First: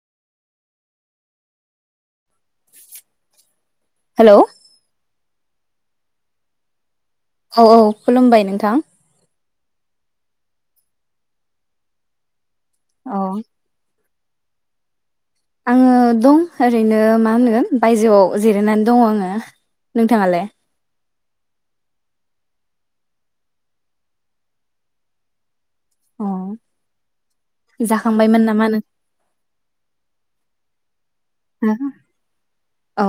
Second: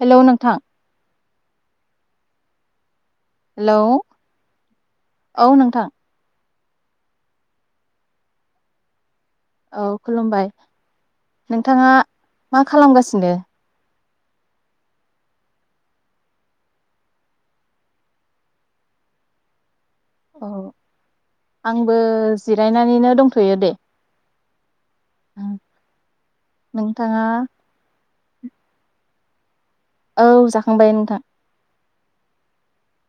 Hello नोंथां [unintelligible] hello hello औ नोंथां औ औ खुलुमबाय नोंथां औ खुलुमबाय नोंथाङा मा अ खालामगासिनो आङो दं ओरैनो मा होनो बायजोआव जिरायनानै दं आङो नोंथाङालाय औ आंबो जिरायनानैनो दंथयो दे ओम नोंथाङा थांबायमोन नामा नों औ जाखांबाय नोंथां [unintelligible] अ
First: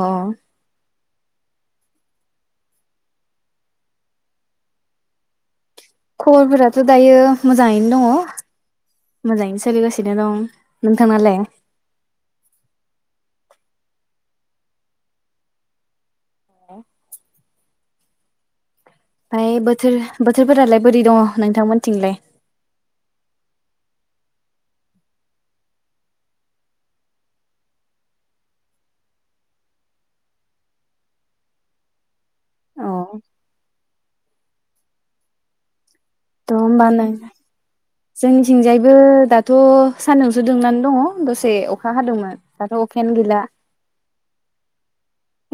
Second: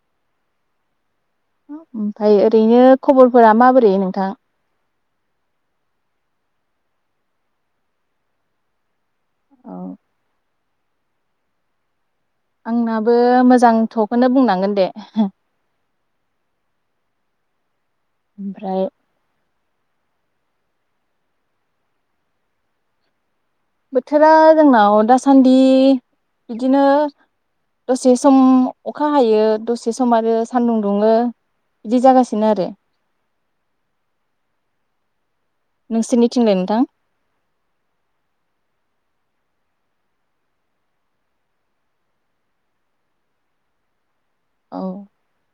ओमफाय ओरैनो खबरफोरा माबोरै नोंथां खबरफोराथ दायो मोजाङैनो दङ मोजाङैनो औ सोलिगासिनो दं नोंथांनालाय आंनाबो मोजांथखौनो बुंनांगोन दे औ ओमफ्राय ओमफ्राय बोथोर बोथोरफोरालाय बोरै दङ नोंथांमोनथिंलाय बोथोरा जोंनाव दासान्दि बिदिनो दसे सम अखा हायो दसे सम आरो सानदुं दुङो बिदि जागासिनो आरो नोंसिनि [unintelligible] होमबा नों जोंनिथिंजायबो दा दाथ सानदुंसो दुंनान दङ दसे अखा हादोंमोन दाथ अखायानो गैला औ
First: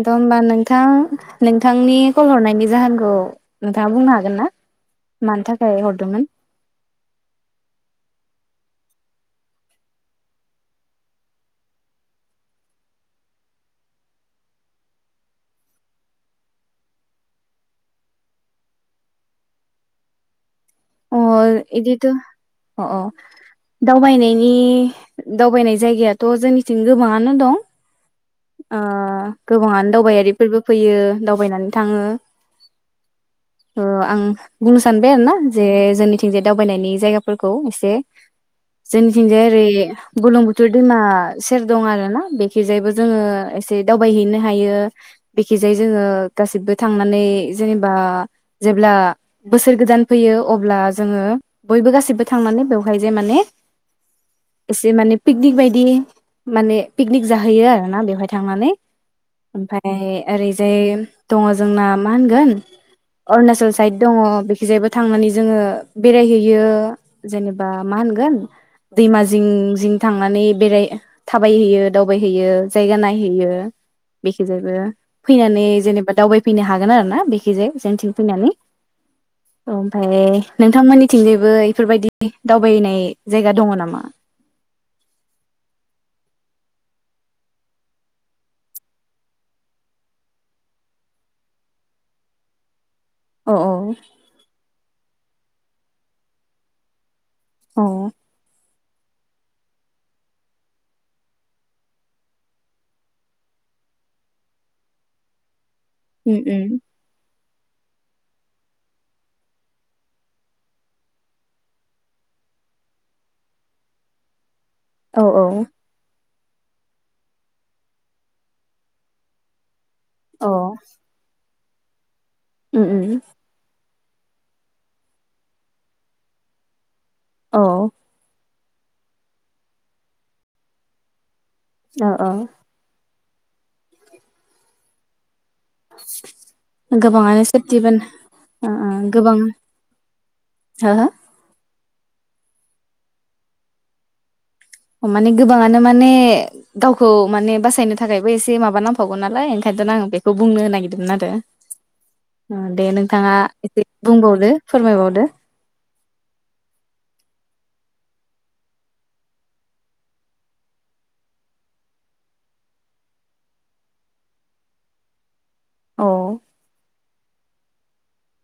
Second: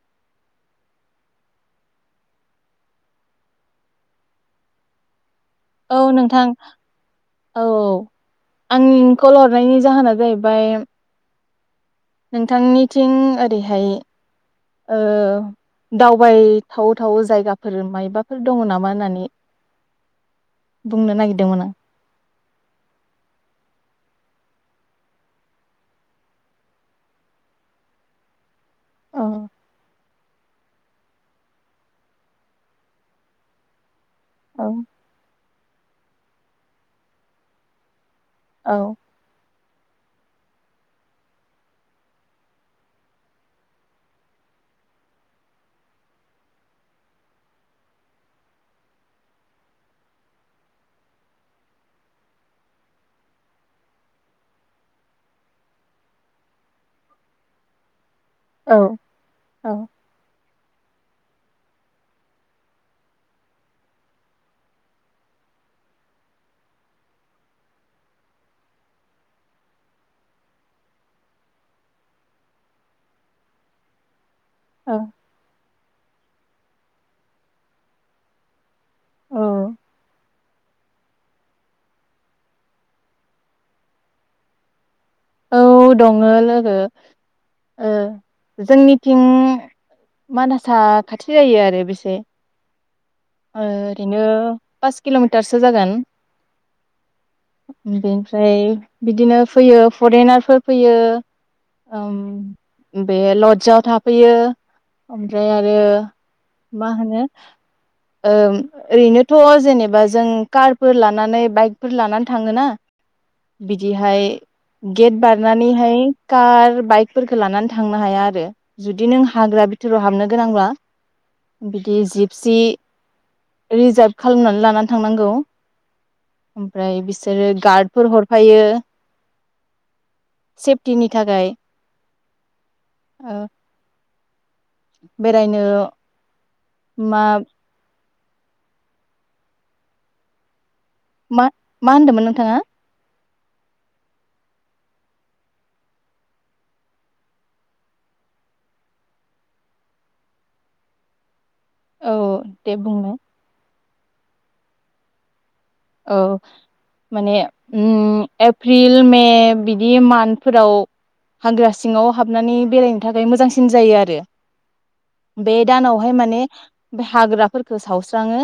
दाथ होनबा नोंथां नोंथांनि कल हरनायनि जाहोनखौ नोंथाङा बुंनो हागोन ना मानोथ औ नोंथां औ आंनि कल हरनायनि जाहोना जाहैबाय नोंथांनिथिं ओरैहाय औ दावबायथावथाव जायगाफोर मायबाफोर दङ नामा होननानै बुंनो अ नागिरदोंमोन आं। एदिथ अ औ दावबायनायनि दावबायनाय जायगायाथ जोंनिथिं गोबाङानो दं अ गोबाङानो दावबायारि [unintelligible] फैयो दावबायनानै थाङो औ आं औ बुंनो सानबाय आरो ना जे जोंनि थिं [unintelligible] दावबायनायनि जायगाफोरखौ एसे औ जोंनिथिंजाय एरै बलुंबुथुर दैमा सेर दं आरो ना बेखिजायैबो जोङो एसे दावबायहैनो हायो बेखिजाय जोङो गासिबो थांनानै जेनेबा जेब्ला बोसोर गोदान फैयो अब्ला जोङो बयबो गासिबो थांनानै बेवहाय जे माने एसे माने पिकनिक बायदि माने पिकनिक जाहैयो आरो ना बेवहाय थांनानै औ औ ओमफ्राय ओरै जाय दङ जोंना मा होनगोन अरुणाचल साइद दङ बेखिजायबो थांनानै जोङो बेरायहैयो जेनेबा मा होनगोन दैमा जिं जिं थांनानै बेराय थाबायहैयो दावबायहैयो जायगा नायहैयो बेखिजायबो फैनानै जेनेबा दावबायफैनो हागोन आरो ना बेखिजाया जोंथिं फैनानै औ ओमफ्राय नोंथांमोननिथिंजायबो बेफोरबायदि दावबायनाय जायगा दङ नामा औ दङ लोगो ओ जोंनिथिं मानसा खाथि जायो आरो बेसे औ औ ओरैनो पास किलमिटारसो जागोन औ बेनिफ्राय बिदिनो फैयो फरेनारफोर फैयो ओम बे लडजआव थाफैयो ओमफ्राय आरो उम उम मा होनो ओम ओरैनोथ जेनेबा जों कारफोर लानानै बाइकफोर लानानै थाङोना बिदिहाय गेट औ औ बारनानैहाय कार बाइकफोरखौ लानानै थांनो हाया आरो जुदि नों हाग्रा बि हाबनो औ गोनांब्ला बिदि जिब सि उम उम रिजाब [unintelligible] लानानै थांनांगौ ओमफ्राय बि सोरो औ गार्डफोर हरफायो सेफटिनि थाखाय अ अ औ [inaudible] मा गोबाङानो सोरथिबोन अ अ गोबां हो मा मा होनदोंमोन नोंथाङा माने गोबाङानो माने गावखौ माने बासायनो थाखायबो एसे माबा नांफागौ नालाय ओंखायथ आं बेखौ बुंनो नागिरदोंमोन आरो औ ओ दे बुंलाय नोंथाङा ए बुंबावदो फोरमायबावदो औ माने ओम एप्रिल मे बिदि मान्थ फोराव हाग्रा सिङाव हाबनानै बेरायनो थाखाय मोजांसिन जायो आरो बे औ दानावहाय माने हाग्राफोर सावस्राङो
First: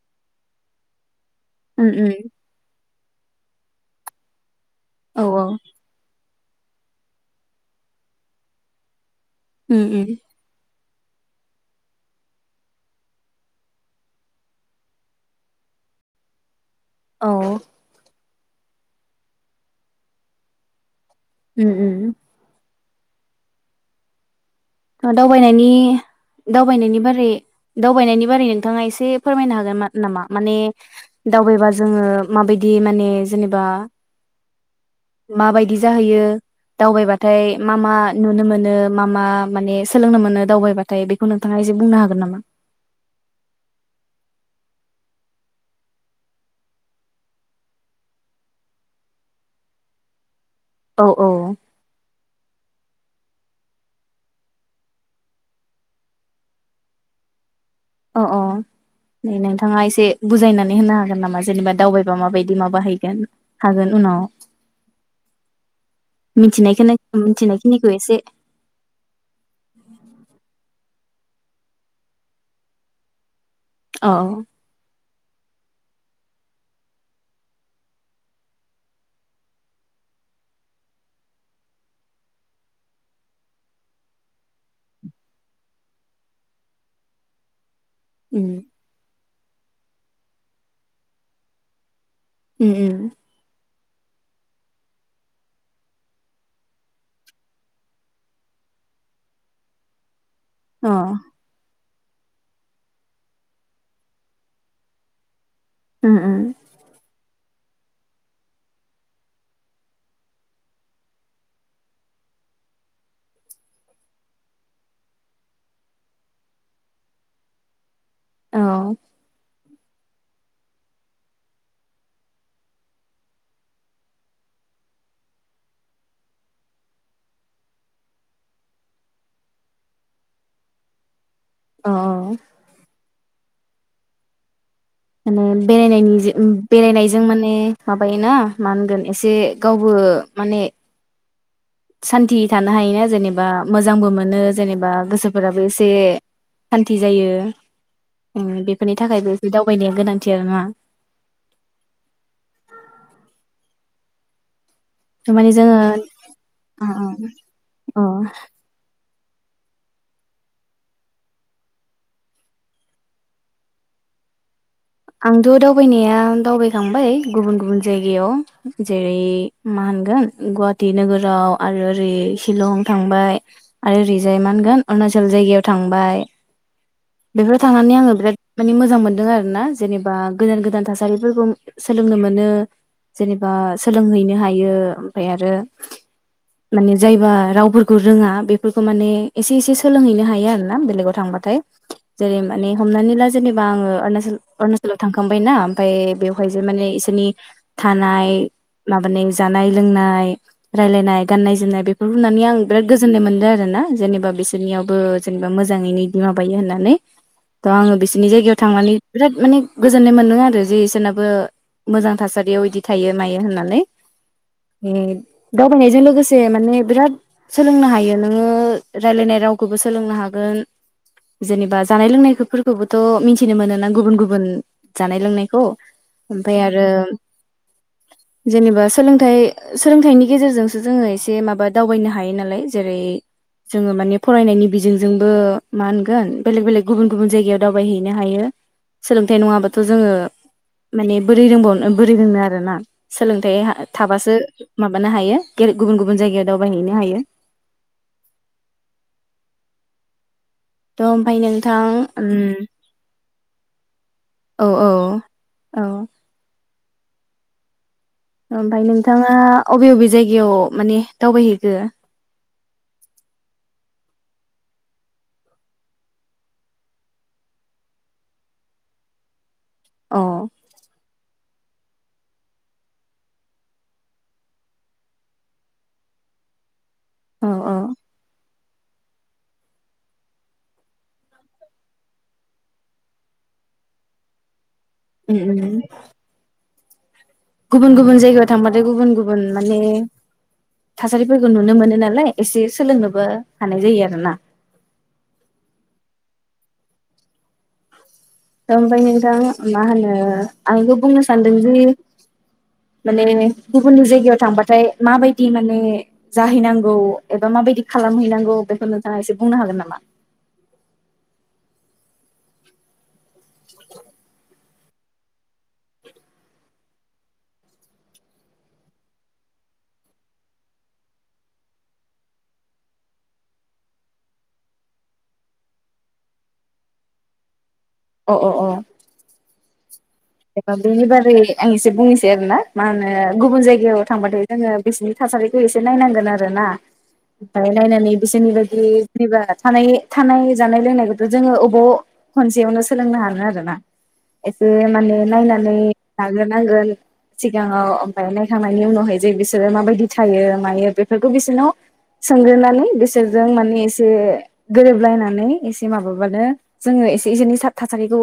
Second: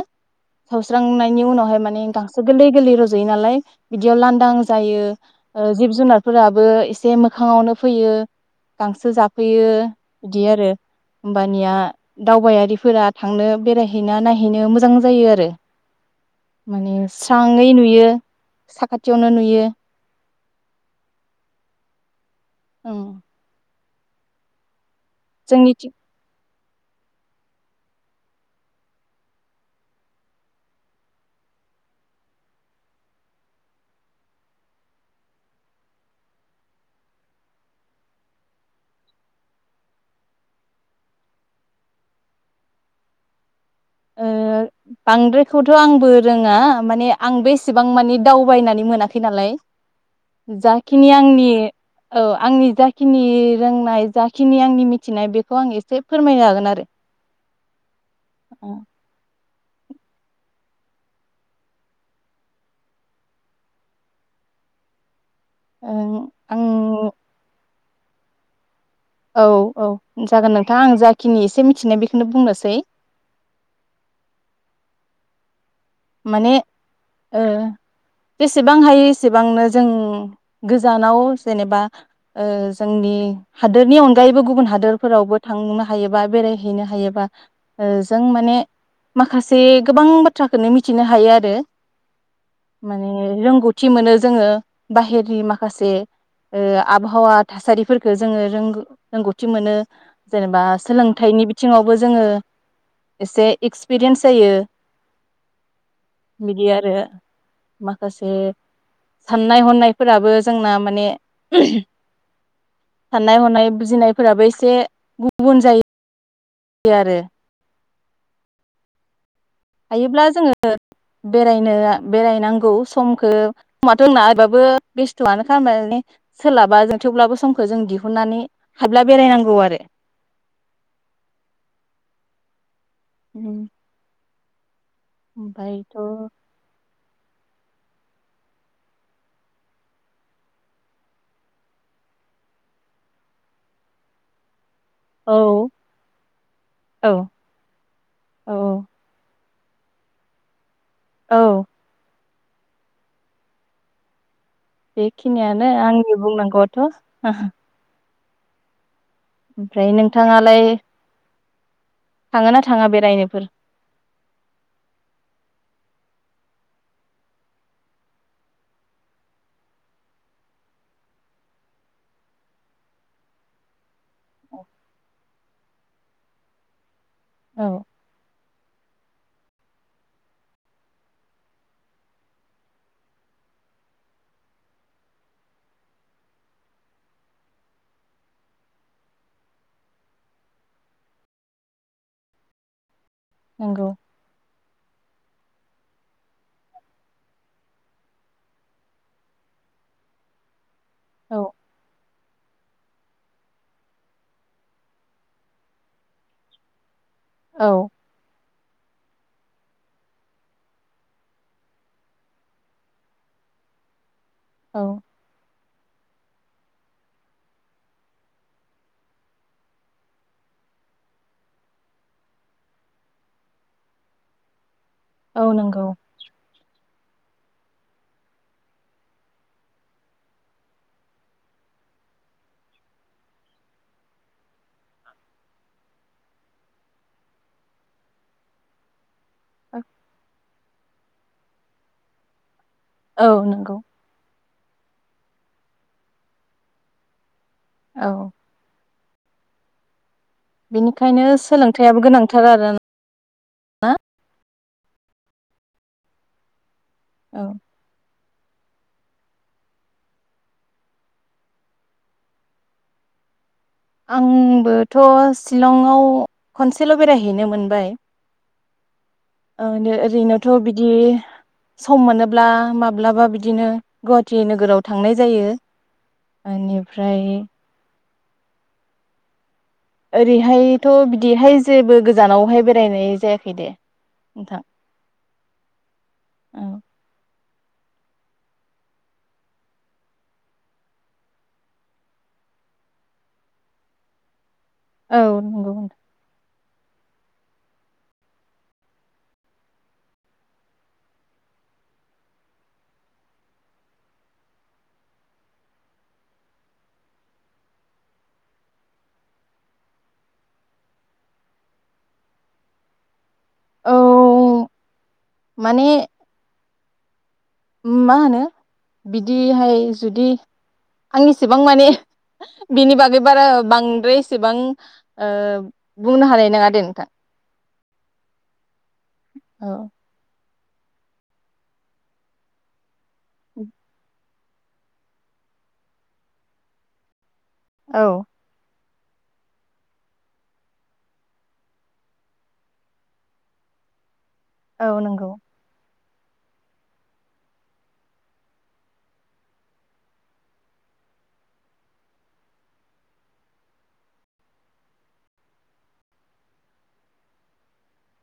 सावस्रांनाय बिनि उनाहाय उम माने गा उम गोरलै गोरलै रजयो नालाय बिदियाव लानदां जायो औ ओ जिब जुनार फोराबो एसे मोखाङावनो फैयो गांसो जा फैयो उम उम बिदि आरो होमबानिया दावबायारिफोरा थांनो बेरायहैना नायहैनो मोजां जायो आरो माने औ स्राङै नुयो साखाथियावनो नुयो उम उम उम दावबायनायनि जोंनिथि दावबायनायनि बारै दावबायनायनि बारै नोंथाङा एसे फोरमायनो हागोन नामा? माने दावबायबा जोङो माबायदि माने जेनेबा माबायदि जाहैयो दावबायबाथाय मा मा नुनो मोनो मा मा माने सोलोंनो मोनो दावबायबाथाय बेखौ नोंथाङा एसे बुंनो हागोन नामा? ओ बांद्रायखौथ आंबो रोङा माने आंबो एसेबां मानि‌ दावबायनानै मोनाखै नालाय। औ जाखिनि आंनि औ आंनि जाख खिनि रोंनाय जाखिनि आंनि मिथिनाय बेखौ आं एसे फोरमायनो हागोन आरो। अ अ [unintelligible] नोंथाङा एसे बुजायनानै होनो हागोन नामा जेनेबा दावबायबा माबायदि माबाहैगोन हागोन उनाव? ओं आं मिथिनायखोनो मिथिनाय निखौ एसे औ औ जागोन नोंथां आं जा खिनि एसे मिथिनाय बेखौनो बुंनोसै। औ। माने ओ एसेबां हायो एसेबांनो जों गोजानाव जेनेबा ओ जोंनि हादोरनि अनगायैबो गुबुन हादोरफोरावबो थांनो हायोबा बेरायहैनो हायोबा जों उम माने माखासे गोबां बाथ्रा खोनो मिथिनो हायो आरो। उम माने उम रोंगौ थि मोनो जोङो बाहेरनि माखासे ओ आबहावा थासारिफोरखौ जोङो रों रोंगौथि मोनो। जेनेबा अ सोलोंथाइनि बिथिङाव बो जोङो एसे एक्सपिरियेनस जायो। उम उम बिदि आरो। माखासे साननाय हनायफोराबो जोंना माने [unintelligible] साननाय हनाय बुजिनायफोराबो एसे गुबुन जायो यो आरो। औ। हायोब्ला जोङो बेरायनो बेरायनांगौ समखो समाथ जोंना होबाबो बेस्थआनो माने सोलाबा जों थेवब्लाबो समखो जों दिहुननानै हाब्ला बेरायनांगौ आरो। अ अ। उम माने बेरायनायनि बेरायनाय जों माने माबायोना मा होनगोन एसे गावबो माने- सानति थानो हायोना जेनेबा मोजांबो मोनो जेनेबा औ गोसोफोराबो एसे सानति औ जायो। उम औ बेफोरनि थाखायबो बे दावबायनाया गोनांथि आरो ना। औ। थारमाने बेखिनियानो जोङो आंनि बुंनांगौआथ ओहो अ। [unintelligible] ओमफ्राय नोंथाङालाय थाङोना थाङा बेरायनोफोर? आंथ दावबायनाया दावबायखांबाय गुबुन गुबुन जायगायाव जेरै मा होनगोन गुवाहाटि नोगोराव आरो ओरै सिलं थांबाय। आरो ओरैजाय मा होनगोन अरुणाचल जायगायाव थांबाय बेफोराव औ थांनानै आङो बिराद माने मोजां मोन आरो ना जेनेबा गोदान गोदान थासारिफोरखौ सोलोंनो मोनो जेनेबा सोलोंहैनो हायो ओमफ्राय आरो माने जायबा रावफोरखौ रोङा बेफोरखौ माने एसे एसे सोलोंहैनो हायो आरो ना बेलेगाव थांबाथाय जेरै माने हमनानै दा जेनेबा आङो नंगौ अरुणाचल अरुणा स्कुलाव थांखांबायना ओमफ्राय बेवहाय जे माने इसोरनि थानाय माबानि जानाय लोंनाय रायलायनाय औ गाननाय जोमनाय बेफ रुनानै आं बिराद गोजोन्नाय मोनदों आरो ना जेनेबा बिसोरनियावबो जेनेबा मोजाङैनो बिमा बायो होननानै दा औ आङो बिसोरनि जायगायाव थांनानै बिराद माने गोजोननाय मोनदों आरो जे इसोरनाबो मोजां थासारियाव इदि थायो मायो होननानै औ [unintelligible] दावबायनायजों लोगोसे माने बिराद सोलोंनो हायो नोङो रायलायनाय रावखौबो सोलोंनो हागोन जेनेबा जानाय लोंनायखोफोरखौबोथ मिथिनो मोनो ना गुबुन गुबुन जानाय औ लोंनायखौ नंगौ ओमफाय आरो जेनेबा सोलोंथाइ सोलोंथाइनि गेजेरजोंसो जोङो एसे माबा दावबायनो हायो नालाय जेरै जोङो माने फरायनायनि बिजोंजोंबो मा होनगोन बेलेग बेलेग गुबुन गुबुन जायगायाव दावबायहैनो हायो सोलोंथाइ नङाबाथ जोङो माने बोरै रोंबावनो बोरै रोंनो आरो ना औ सोलोंथाइ नंगौ थाबासो माबानो हायो गेर‌ गुबुन गुबुन जायगायाव दावबायहैनो हायो औ थ' बेनिखायनो ओमफ्राय नोंथां सोलोंथाइयाबो उम गोनांथार आरो [unintelligible] ना औ औ औ औ ओमफ्राय नोंथाङा अबे अबे जायगायाव माने दावबायहैखो आंबोथ सिलंआव खनसेल बेरायहैनो मोनबाय ओह अ ओरैनोथ बिदि सम मोनोब्ला माब्लाबा बिदिनो गुवाहाटि नोगोराव थांनाय जायो मानि ओमफ्राय औ औ ओरैहायथ बिदिहाय जेबो गोजानावहाय बेरायनाय जायाखै दे नोंथां उम उम औ गुबुन गुबुन जायगायाव थांबाथाय गुबुन गुबुन माने थासारिफोरखौ नुनो मोनो नालाय एसे सोलोंनोबो हानाय जायो आरोना औ नंगौ नोंथां ओमफ्राय नोंथां मा होनो आं बेखौ बुंनो सानदोंदि माने गुबुननि जायगायाव थांबाथाय माबायदि माने जाहैनांगौ एबा माबायदि खालामहैनांगौ बेखौ नोंथाङा एसे बुंनो हागोन नामा औ माने उम मा होनो बिदिहाय जुदि आं इसेबां माने बिनि बागै बारा बांद्राय एसेबां ओ बुंनो हानाय नङा दे नोंथां अ अ अ औ जेन बेनि बारै आं एसे बुंनोसै आरोना मा होन [unintelligible] ओ गुबुन जायगायाव थांबाथ जोङो बिसोरनि थासारिखौ एसे नायनांगोन आरो ना बाय औ नायनानै बिसोरनि बादि जेनेबा थानाय थानाय जानाय लोंनायखौथ जोङो अबाव खनसेयावनो सोलोंनो हानो आरोना एसे औ माने नंगौ नानै लाग्रोनांगोन सिगाङाव ओमफाय नायखांनायनि उनावहाय जे बिसोरो माबायदि थायो मायो बेफोरखौ बिसोरनाव सोंग्रोनानै बिसोरजों माने एसे गोरोबलायनानै एसे माबाबानो जोङो एसे इसोरनि सा थासारिखौ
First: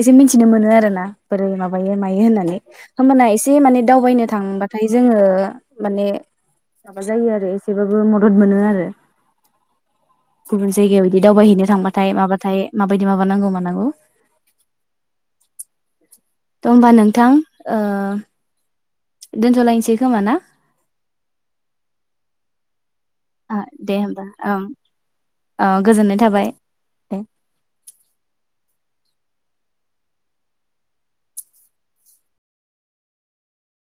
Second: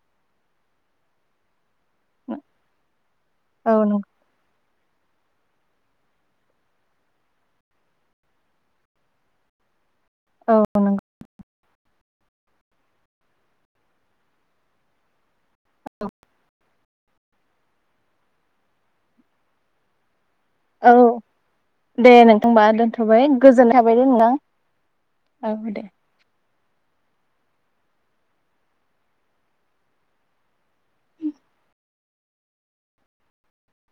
एसे मिथिनो मोनो आरोना [unintelligible] मायो मायो होननानै होमबाना एसे औ माने नंगौ दावबायनो थांबा फ्राय जोङो माने माबा जायो आरो एसेबाबो मदद मोनो आरो गुबुन औ नंगौ जायगायाव इदि दावबायहैनो दांबाथाय माबाथाय माबायदि माबा नांगौ मानांगौ त होनोमबा नोंथां ओ दोनथलायनोसै खोमा ना औ दे नोंथांबा दोनथ थबाय गोजोन थाबाय दे नोंथां औ अ दे। गोजोननाय थाबाय [inaudible]